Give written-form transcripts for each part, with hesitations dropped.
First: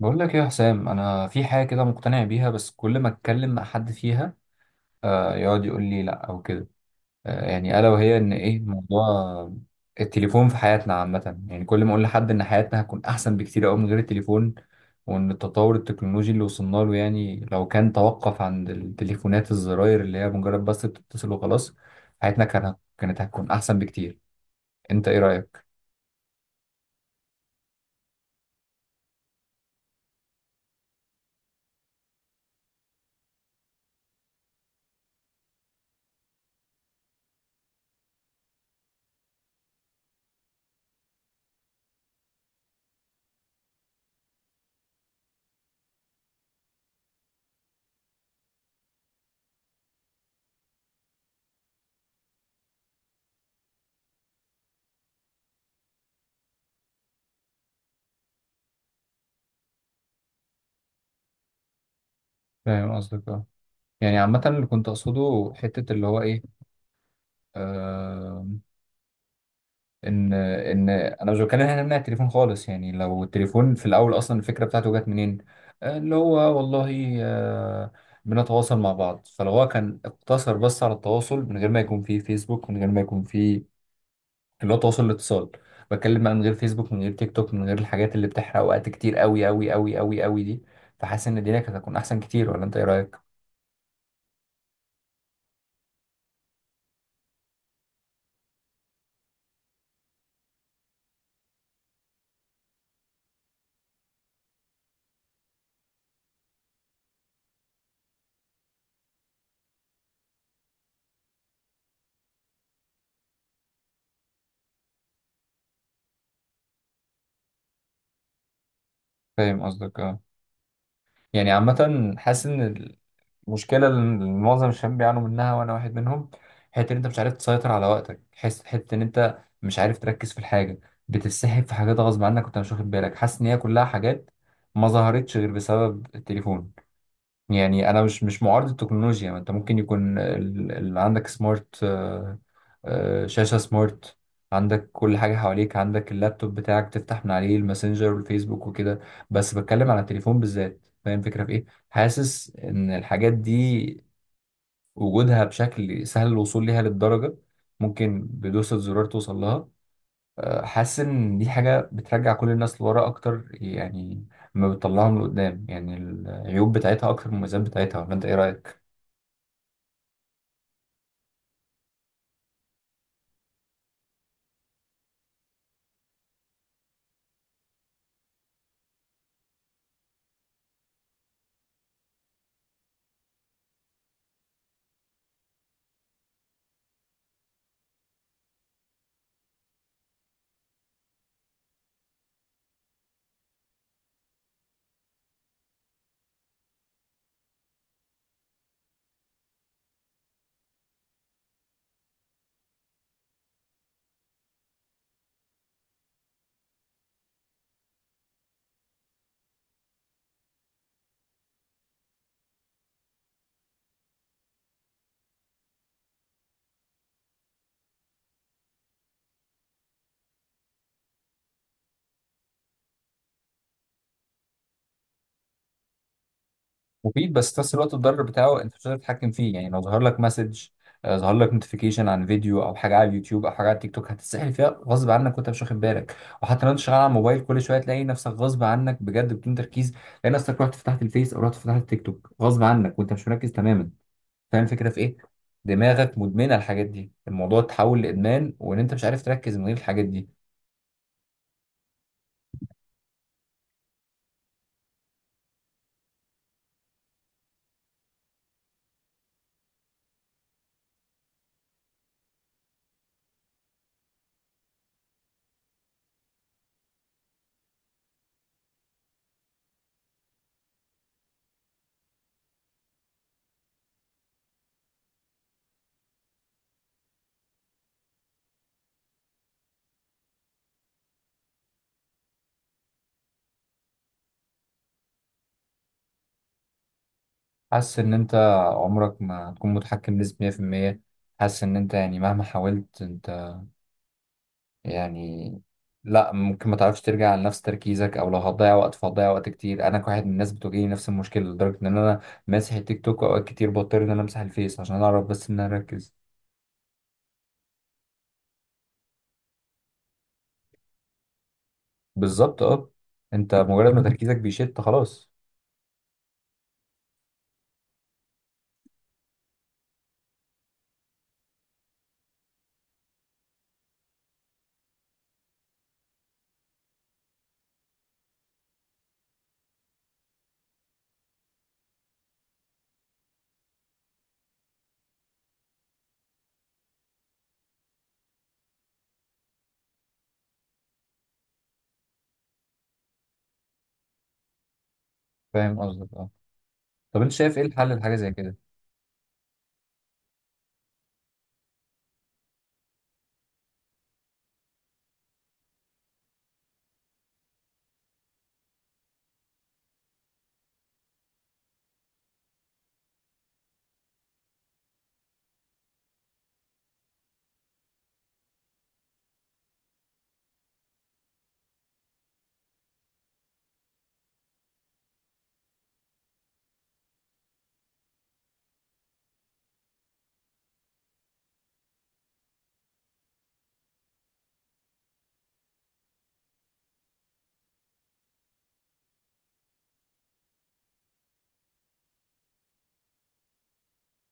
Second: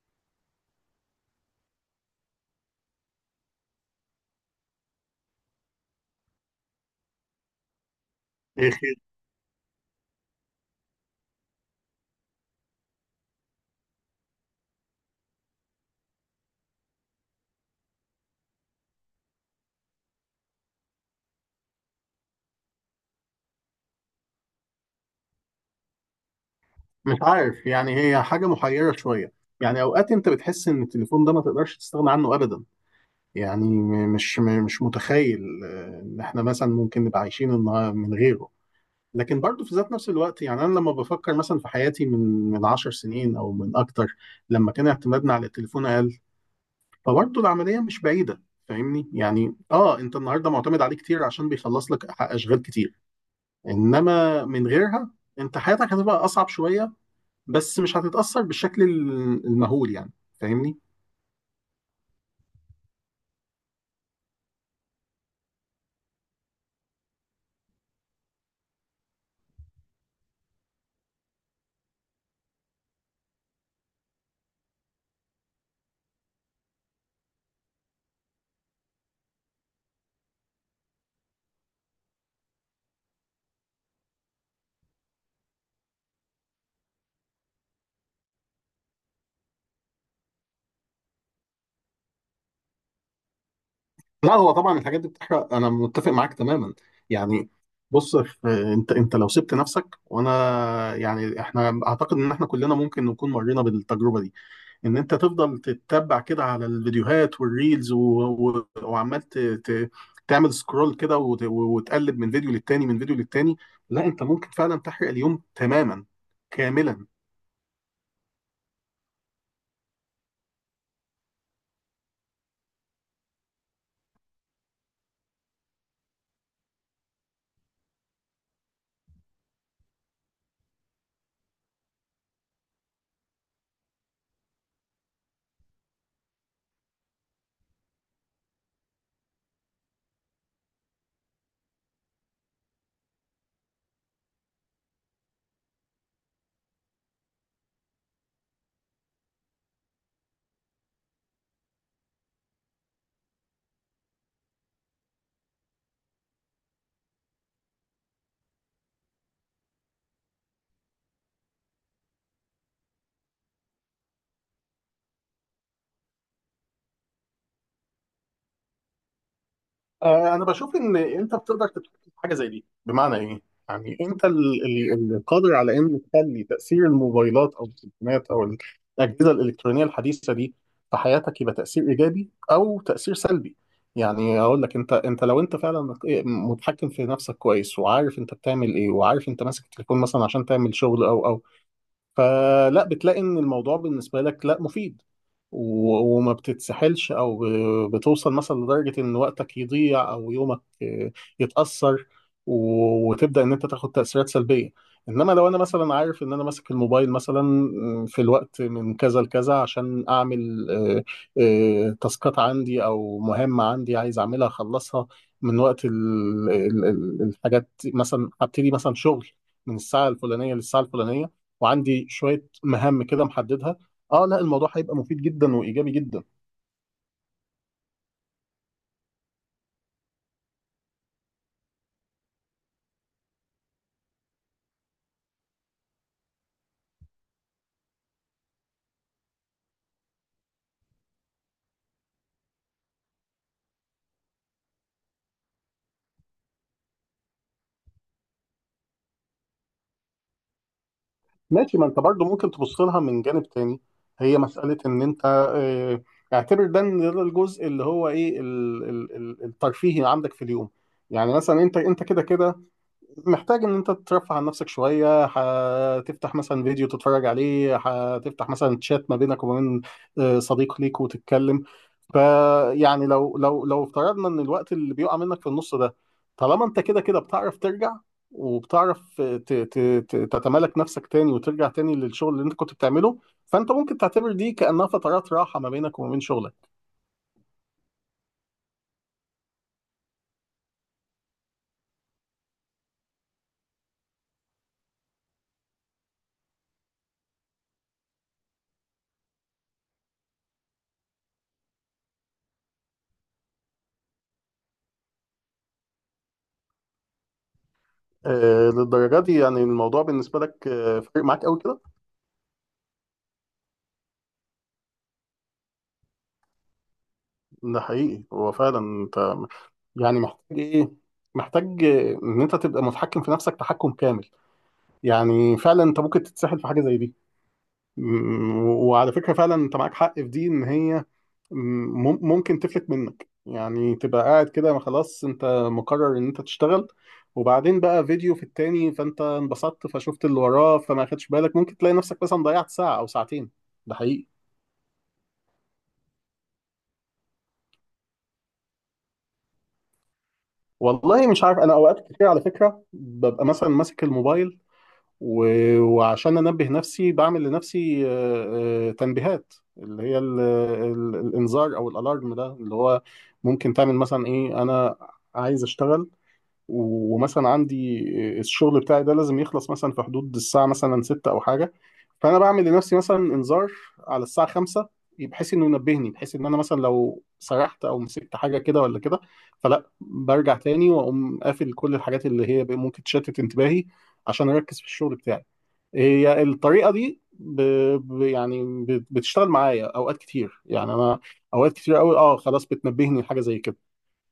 بقول لك إيه يا حسام؟ انا في حاجه كده مقتنع بيها، بس كل ما اتكلم مع حد فيها يقعد يقول لي لا او كده. يعني الا وهي ان ايه؟ إيه خير؟ موضوع التليفون في حياتنا عامه. يعني كل ما اقول لحد ان حياتنا هتكون احسن بكتير قوي من غير التليفون، وان التطور التكنولوجي اللي وصلنا له، يعني لو كان توقف عند التليفونات الزراير اللي هي مجرد بس بتتصل وخلاص، حياتنا كانت هتكون احسن بكتير. انت ايه رايك؟ مش عارف يعني هي حاجة محيرة شوية. يعني أوقات أنت بتحس إن التليفون ده ما تقدرش تستغنى عنه أبدا. يعني مش متخيل إن إحنا مثلا ممكن نبقى عايشين من غيره. لكن برضه في ذات نفس الوقت، يعني أنا لما بفكر مثلا في حياتي من 10 سنين أو من أكتر، لما كان اعتمادنا على التليفون أقل، فبرضه العملية مش بعيدة. فاهمني؟ يعني اه، انت النهارده معتمد عليه كتير عشان بيخلص لك اشغال كتير، انما من غيرها انت حياتك هتبقى اصعب شويه، بس مش هتتأثر بالشكل المهول يعني. فاهمني؟ فاهم قصدك، اه. يعني عامه اللي كنت اقصده حته اللي هو ايه، آه، ان انا مش بتكلم هنا نمنع التليفون خالص، يعني لو التليفون في الاول اصلا الفكره بتاعته جت منين؟ اللي هو والله، بنتواصل مع بعض. فلو هو كان اقتصر بس على التواصل من غير ما يكون فيه فيسبوك، من غير ما يكون فيه اللي هو تواصل الاتصال، بتكلم بقى من غير فيسبوك من غير تيك توك من غير الحاجات اللي بتحرق وقت كتير قوي قوي قوي قوي قوي دي، فحاسس ان الدنيا كانت هتكون احسن كتير. ولا انت ايه رايك؟ لا، هو طبعا الحاجات دي بتحرق، انا متفق معاك تماما. يعني بص، انت لو سبت نفسك وانا، يعني احنا اعتقد ان احنا كلنا ممكن نكون مرينا بالتجربه دي، ان انت تفضل تتبع كده على الفيديوهات والريلز و تعمل سكرول كده وت... وتقلب من فيديو للتاني، من فيديو للتاني. لا، انت ممكن فعلا تحرق اليوم تماما كاملا. فاهم قصدك، اه. يعني عامه حاسس ان مشكلة اللي معظم الشباب بيعانوا منها، وأنا واحد منهم، حتة إن أنت مش عارف تسيطر على وقتك. حس حتة إن أنت مش عارف تركز في الحاجة، بتتسحب في حاجات غصب عنك وأنت مش واخد بالك. حاسس إن هي كلها حاجات ما ظهرتش غير بسبب التليفون. يعني انا مش معارض التكنولوجيا، ما انت ممكن يكون عندك سمارت، شاشة سمارت، عندك كل حاجة حواليك، عندك اللابتوب بتاعك تفتح من عليه الماسنجر والفيسبوك وكده، بس بتكلم على التليفون بالذات. فاهم الفكرة في ايه؟ حاسس ان الحاجات دي وجودها بشكل سهل الوصول ليها للدرجة، ممكن بدوسة زرار توصل لها. حاسس ان دي حاجة بترجع كل الناس لورا اكتر يعني، ما بتطلعهم لقدام. يعني العيوب بتاعتها اكتر من المميزات بتاعتها. ولا انت ايه رايك؟ انا بشوف ان انت بتقدر تتحكم في حاجه زي دي. بمعنى ايه؟ يعني انت القادر على ان تخلي تاثير الموبايلات او التليفونات او الاجهزه الالكترونيه الحديثه دي في حياتك يبقى تاثير ايجابي او تاثير سلبي. يعني اقول لك، انت لو فعلا متحكم في نفسك كويس، وعارف انت بتعمل ايه، وعارف انت ماسك التليفون مثلا عشان تعمل شغل او، فلا بتلاقي ان الموضوع بالنسبه لك لا مفيد، وما بتتسحلش او بتوصل مثلا لدرجه ان وقتك يضيع او يومك يتاثر، وتبدا ان انت تاخد تاثيرات سلبيه. انما لو انا مثلا عارف ان انا ماسك الموبايل مثلا في الوقت من كذا لكذا عشان اعمل تاسكات عندي او مهمه عندي عايز اعملها اخلصها. من وقت الحاجات، مثلا هبتدي مثلا شغل من الساعه الفلانيه للساعه الفلانيه وعندي شويه مهام كده محددها، اه لا الموضوع هيبقى مفيد جدا وايجابي جدا. مفيد، بس في نفس الوقت الضرر بتاعه انت مش قادر تتحكم فيه. يعني لو ظهر لك مسج، ظهر لك نوتيفيكيشن عن فيديو او حاجه على اليوتيوب او حاجه على التيك توك، هتتسحل فيها غصب عنك وانت مش واخد بالك. وحتى لو انت شغال على الموبايل، كل شويه تلاقي نفسك غصب عنك بجد بدون تركيز، تلاقي نفسك رحت فتحت الفيس او رحت فتحت التيك توك غصب عنك وانت مش مركز تماما. فاهم الفكره في ايه؟ دماغك مدمنه الحاجات دي، الموضوع اتحول لادمان، وان انت مش عارف تركز من غير الحاجات دي. ماشي، ما انت برضو ممكن تبص لها من جانب تاني. هي مساله ان انت آه، اعتبر ده إن ده الجزء اللي هو ايه الترفيهي عندك في اليوم. يعني مثلا انت كده كده محتاج ان انت ترفه عن نفسك شويه، هتفتح مثلا فيديو تتفرج عليه، هتفتح مثلا تشات ما بينك وما بين صديق ليك وتتكلم. فيعني لو افترضنا ان الوقت اللي بيقع منك في النص ده، طالما انت كده كده بتعرف ترجع وبتعرف تتمالك نفسك تاني وترجع تاني للشغل اللي انت كنت بتعمله، فانت ممكن تعتبر دي كأنها فترات راحه ما بينك وما بين شغلك. حاسس ان انت عمرك ما هتكون متحكم بنسبه 100%. حاسس ان انت يعني مهما حاولت انت، يعني لا، ممكن ما تعرفش ترجع لنفس تركيزك، او لو هتضيع وقت فهتضيع وقت كتير. انا كواحد من الناس بتواجهني نفس المشكله، لدرجه ان انا ماسح التيك توك. اوقات كتير بضطر ان انا امسح الفيس عشان اعرف بس ان انا اركز. للدرجه دي يعني الموضوع بالنسبه لك فارق معاك قوي كده؟ بالظبط، اه. انت مجرد ما تركيزك بيشت، خلاص. ده حقيقي، هو فعلا انت يعني محتاج ايه؟ محتاج ان انت تبقى متحكم في نفسك تحكم كامل. يعني فعلا انت ممكن تتسحل في حاجه زي دي. وعلى فكره فعلا انت معاك حق في دي، ان هي ممكن تفلت منك. يعني تبقى قاعد كده، ما خلاص انت مقرر ان انت تشتغل، وبعدين بقى فيديو في التاني فانت انبسطت فشفت اللي وراه فما خدش بالك، ممكن تلاقي نفسك مثلا ضيعت ساعه او ساعتين. ده حقيقي. فاهم قصدك، اه. طب انت شايف ايه الحل لحاجه زي كده؟ والله مش عارف، انا اوقات كتير على فكره ببقى مثلا ماسك الموبايل، وعشان انبه نفسي بعمل لنفسي تنبيهات اللي هي الانذار او الالارم ده، اللي هو ممكن تعمل مثلا ايه، انا عايز اشتغل، ومثلا عندي الشغل بتاعي ده لازم يخلص مثلا في حدود الساعة مثلا ستة او حاجة، فانا بعمل لنفسي مثلا انذار على الساعة خمسة، بحيث انه ينبهني، بحيث ان انا مثلا لو سرحت او مسكت حاجة كده ولا كده، فلا برجع تاني واقوم قافل كل الحاجات اللي هي ممكن تشتت انتباهي عشان اركز في الشغل بتاعي. هي الطريقه دي بتشتغل معايا اوقات كتير. يعني انا اوقات كتير قوي اه خلاص بتنبهني لحاجه زي كده،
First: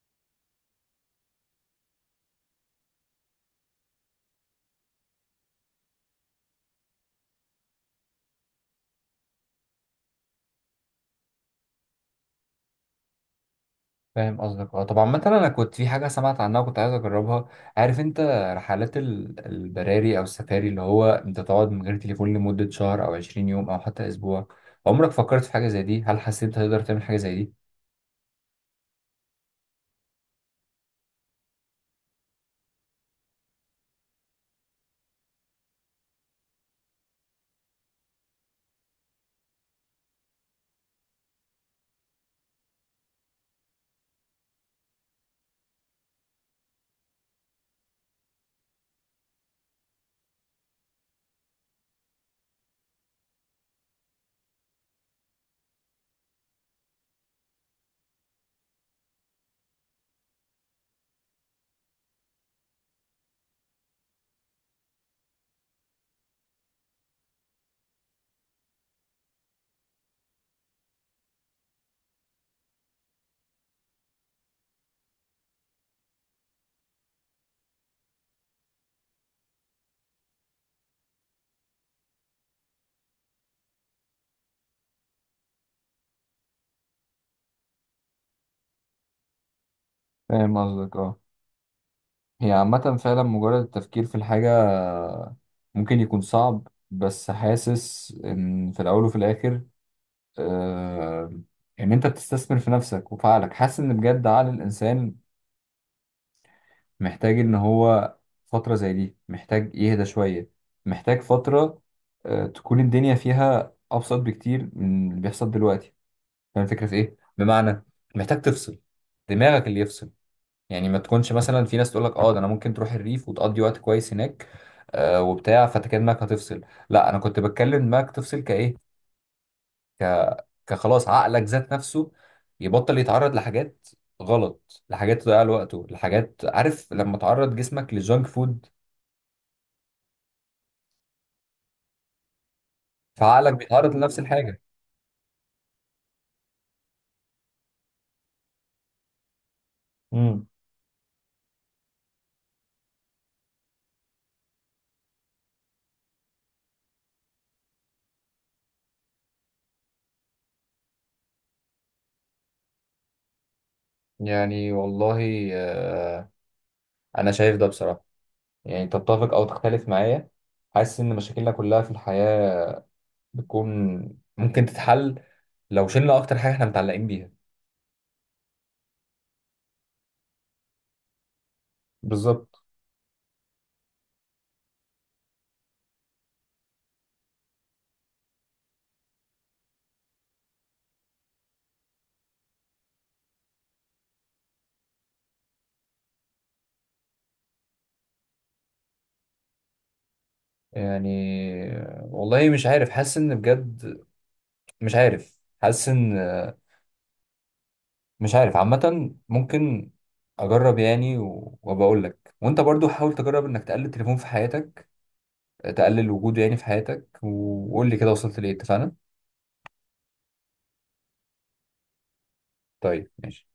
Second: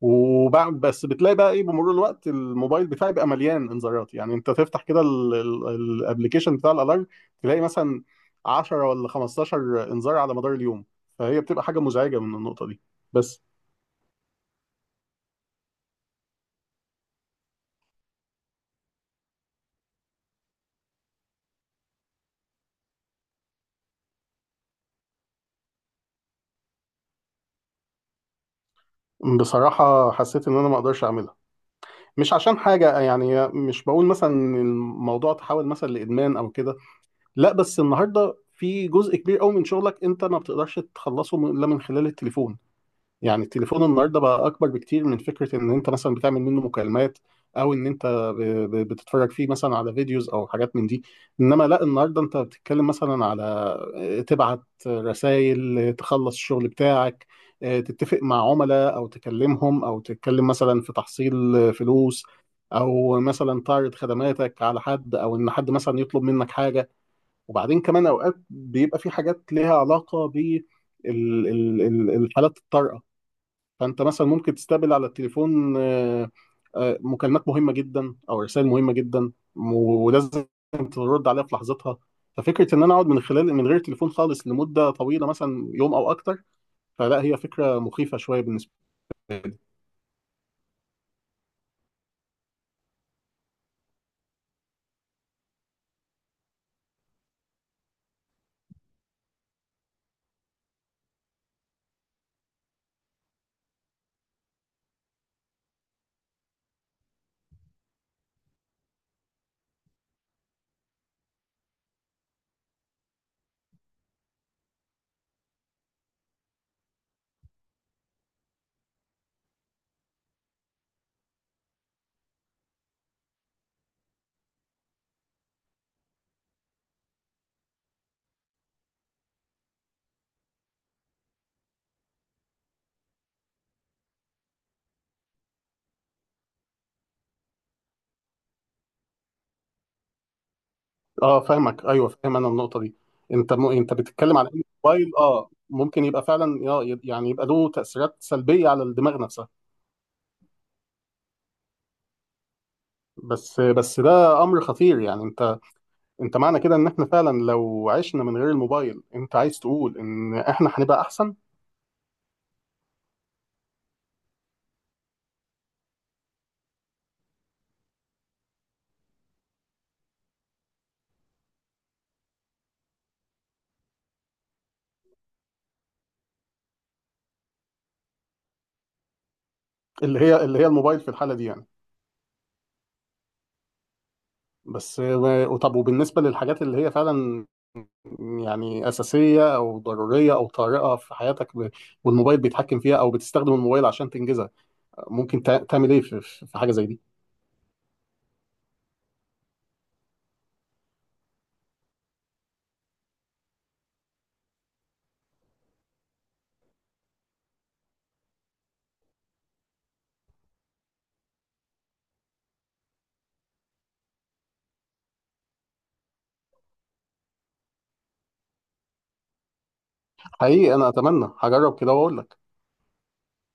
وبعد بس بتلاقي بقى ايه بمرور الوقت الموبايل بتاعي بقى مليان انذارات، يعني انت تفتح كده الابلكيشن بتاع الالارم تلاقي مثلا 10 ولا 15 انذار على مدار اليوم، فهي بتبقى حاجه مزعجه من النقطه دي بس. فاهم قصدك، اه. طبعا مثلا انا كنت في حاجه سمعت عنها وكنت عايز اجربها، عارف انت رحلات البراري او السفاري، اللي هو انت تقعد من غير تليفون لمده شهر او 20 يوم او حتى اسبوع. عمرك فكرت في حاجه زي دي؟ هل حسيت انت تقدر تعمل حاجه زي دي؟ بصراحة حسيت إن أنا ما أقدرش أعملها، مش عشان حاجة، يعني مش بقول مثلا إن الموضوع تحول مثلا لإدمان أو كده، لا، بس النهارده في جزء كبير قوي من شغلك انت ما بتقدرش تخلصه الا من خلال التليفون. يعني التليفون النهارده بقى اكبر بكتير من فكره ان انت مثلا بتعمل منه مكالمات او ان انت ب- بتتفرج فيه مثلا على فيديوز او حاجات من دي. انما لا، النهارده انت بتتكلم مثلا على تبعت رسائل، تخلص الشغل بتاعك، تتفق مع عملاء او تكلمهم او تتكلم مثلا في تحصيل فلوس، او مثلا تعرض خدماتك على حد او ان حد مثلا يطلب منك حاجه. وبعدين كمان اوقات بيبقى في حاجات ليها علاقه بالحالات الطارئه، فانت مثلا ممكن تستقبل على التليفون مكالمات مهمه جدا او رسائل مهمه جدا، ولازم ترد عليها في لحظتها. ففكره ان انا اقعد من خلال من غير تليفون خالص لمده طويله مثلا يوم او اكتر، فلا، هي فكره مخيفه شويه بالنسبه لي. فاهم قصدك، اه. هي عامة فعلا مجرد التفكير في الحاجة ممكن يكون صعب، بس حاسس إن في الأول وفي الآخر، آه، إن أنت بتستثمر في نفسك وفي عقلك. حاسس إن بجد عقل الإنسان محتاج ان هو فترة زي دي، محتاج يهدى شوية، محتاج فترة تكون الدنيا فيها ابسط بكتير من اللي بيحصل دلوقتي. فاهم الفكرة في ايه؟ بمعنى محتاج تفصل دماغك، اللي يفصل. يعني ما تكونش مثلا في ناس تقول لك اه ده انا ممكن تروح الريف وتقضي وقت كويس هناك، وبتاع، فانت كده دماغك هتفصل. لا، انا كنت بتكلم دماغك تفصل كايه، ك... كخلاص عقلك ذات نفسه يبطل يتعرض لحاجات غلط، لحاجات تضيع له وقته، لحاجات، عارف لما تعرض جسمك لجانك فود، اه، فاهمك، ايوه فاهم انا النقطه دي. فعقلك انت بيتعرض انت لنفس بتتكلم على الحاجة. إن الموبايل اه ممكن يبقى فعلا يعني يبقى له تاثيرات سلبيه على الدماغ نفسها. امم بس ده امر خطير. يعني انت، انت معنى كده ان احنا فعلا لو عشنا من غير الموبايل انت عايز تقول ان احنا هنبقى احسن؟ يعني والله، أنا شايف ده بصراحة، يعني تتفق أو تختلف معايا. حاسس إن مشاكلنا كلها في الحياة بتكون ممكن تتحل لو شلنا أكتر حاجة إحنا متعلقين بيها. اللي هي الموبايل في الحالة دي يعني. بالظبط. بس طب وبالنسبة للحاجات اللي هي فعلا يعني أساسية أو ضرورية أو طارئة في حياتك، والموبايل بيتحكم فيها أو بتستخدم الموبايل عشان تنجزها، ممكن تعمل إيه في في حاجة زي دي؟ يعني والله مش عارف، حاسس إن بجد مش عارف، حاسس إن مش عارف. عامة ممكن أجرب يعني، وبقول لك، وأنت برضو حاول تجرب إنك تقلل التليفون في حياتك، تقلل وجوده يعني في حياتك، وقول لي كده وصلت لإيه. اتفقنا؟ حقيقي أنا أتمنى هجرب كده وأقول لك. طيب ماشي.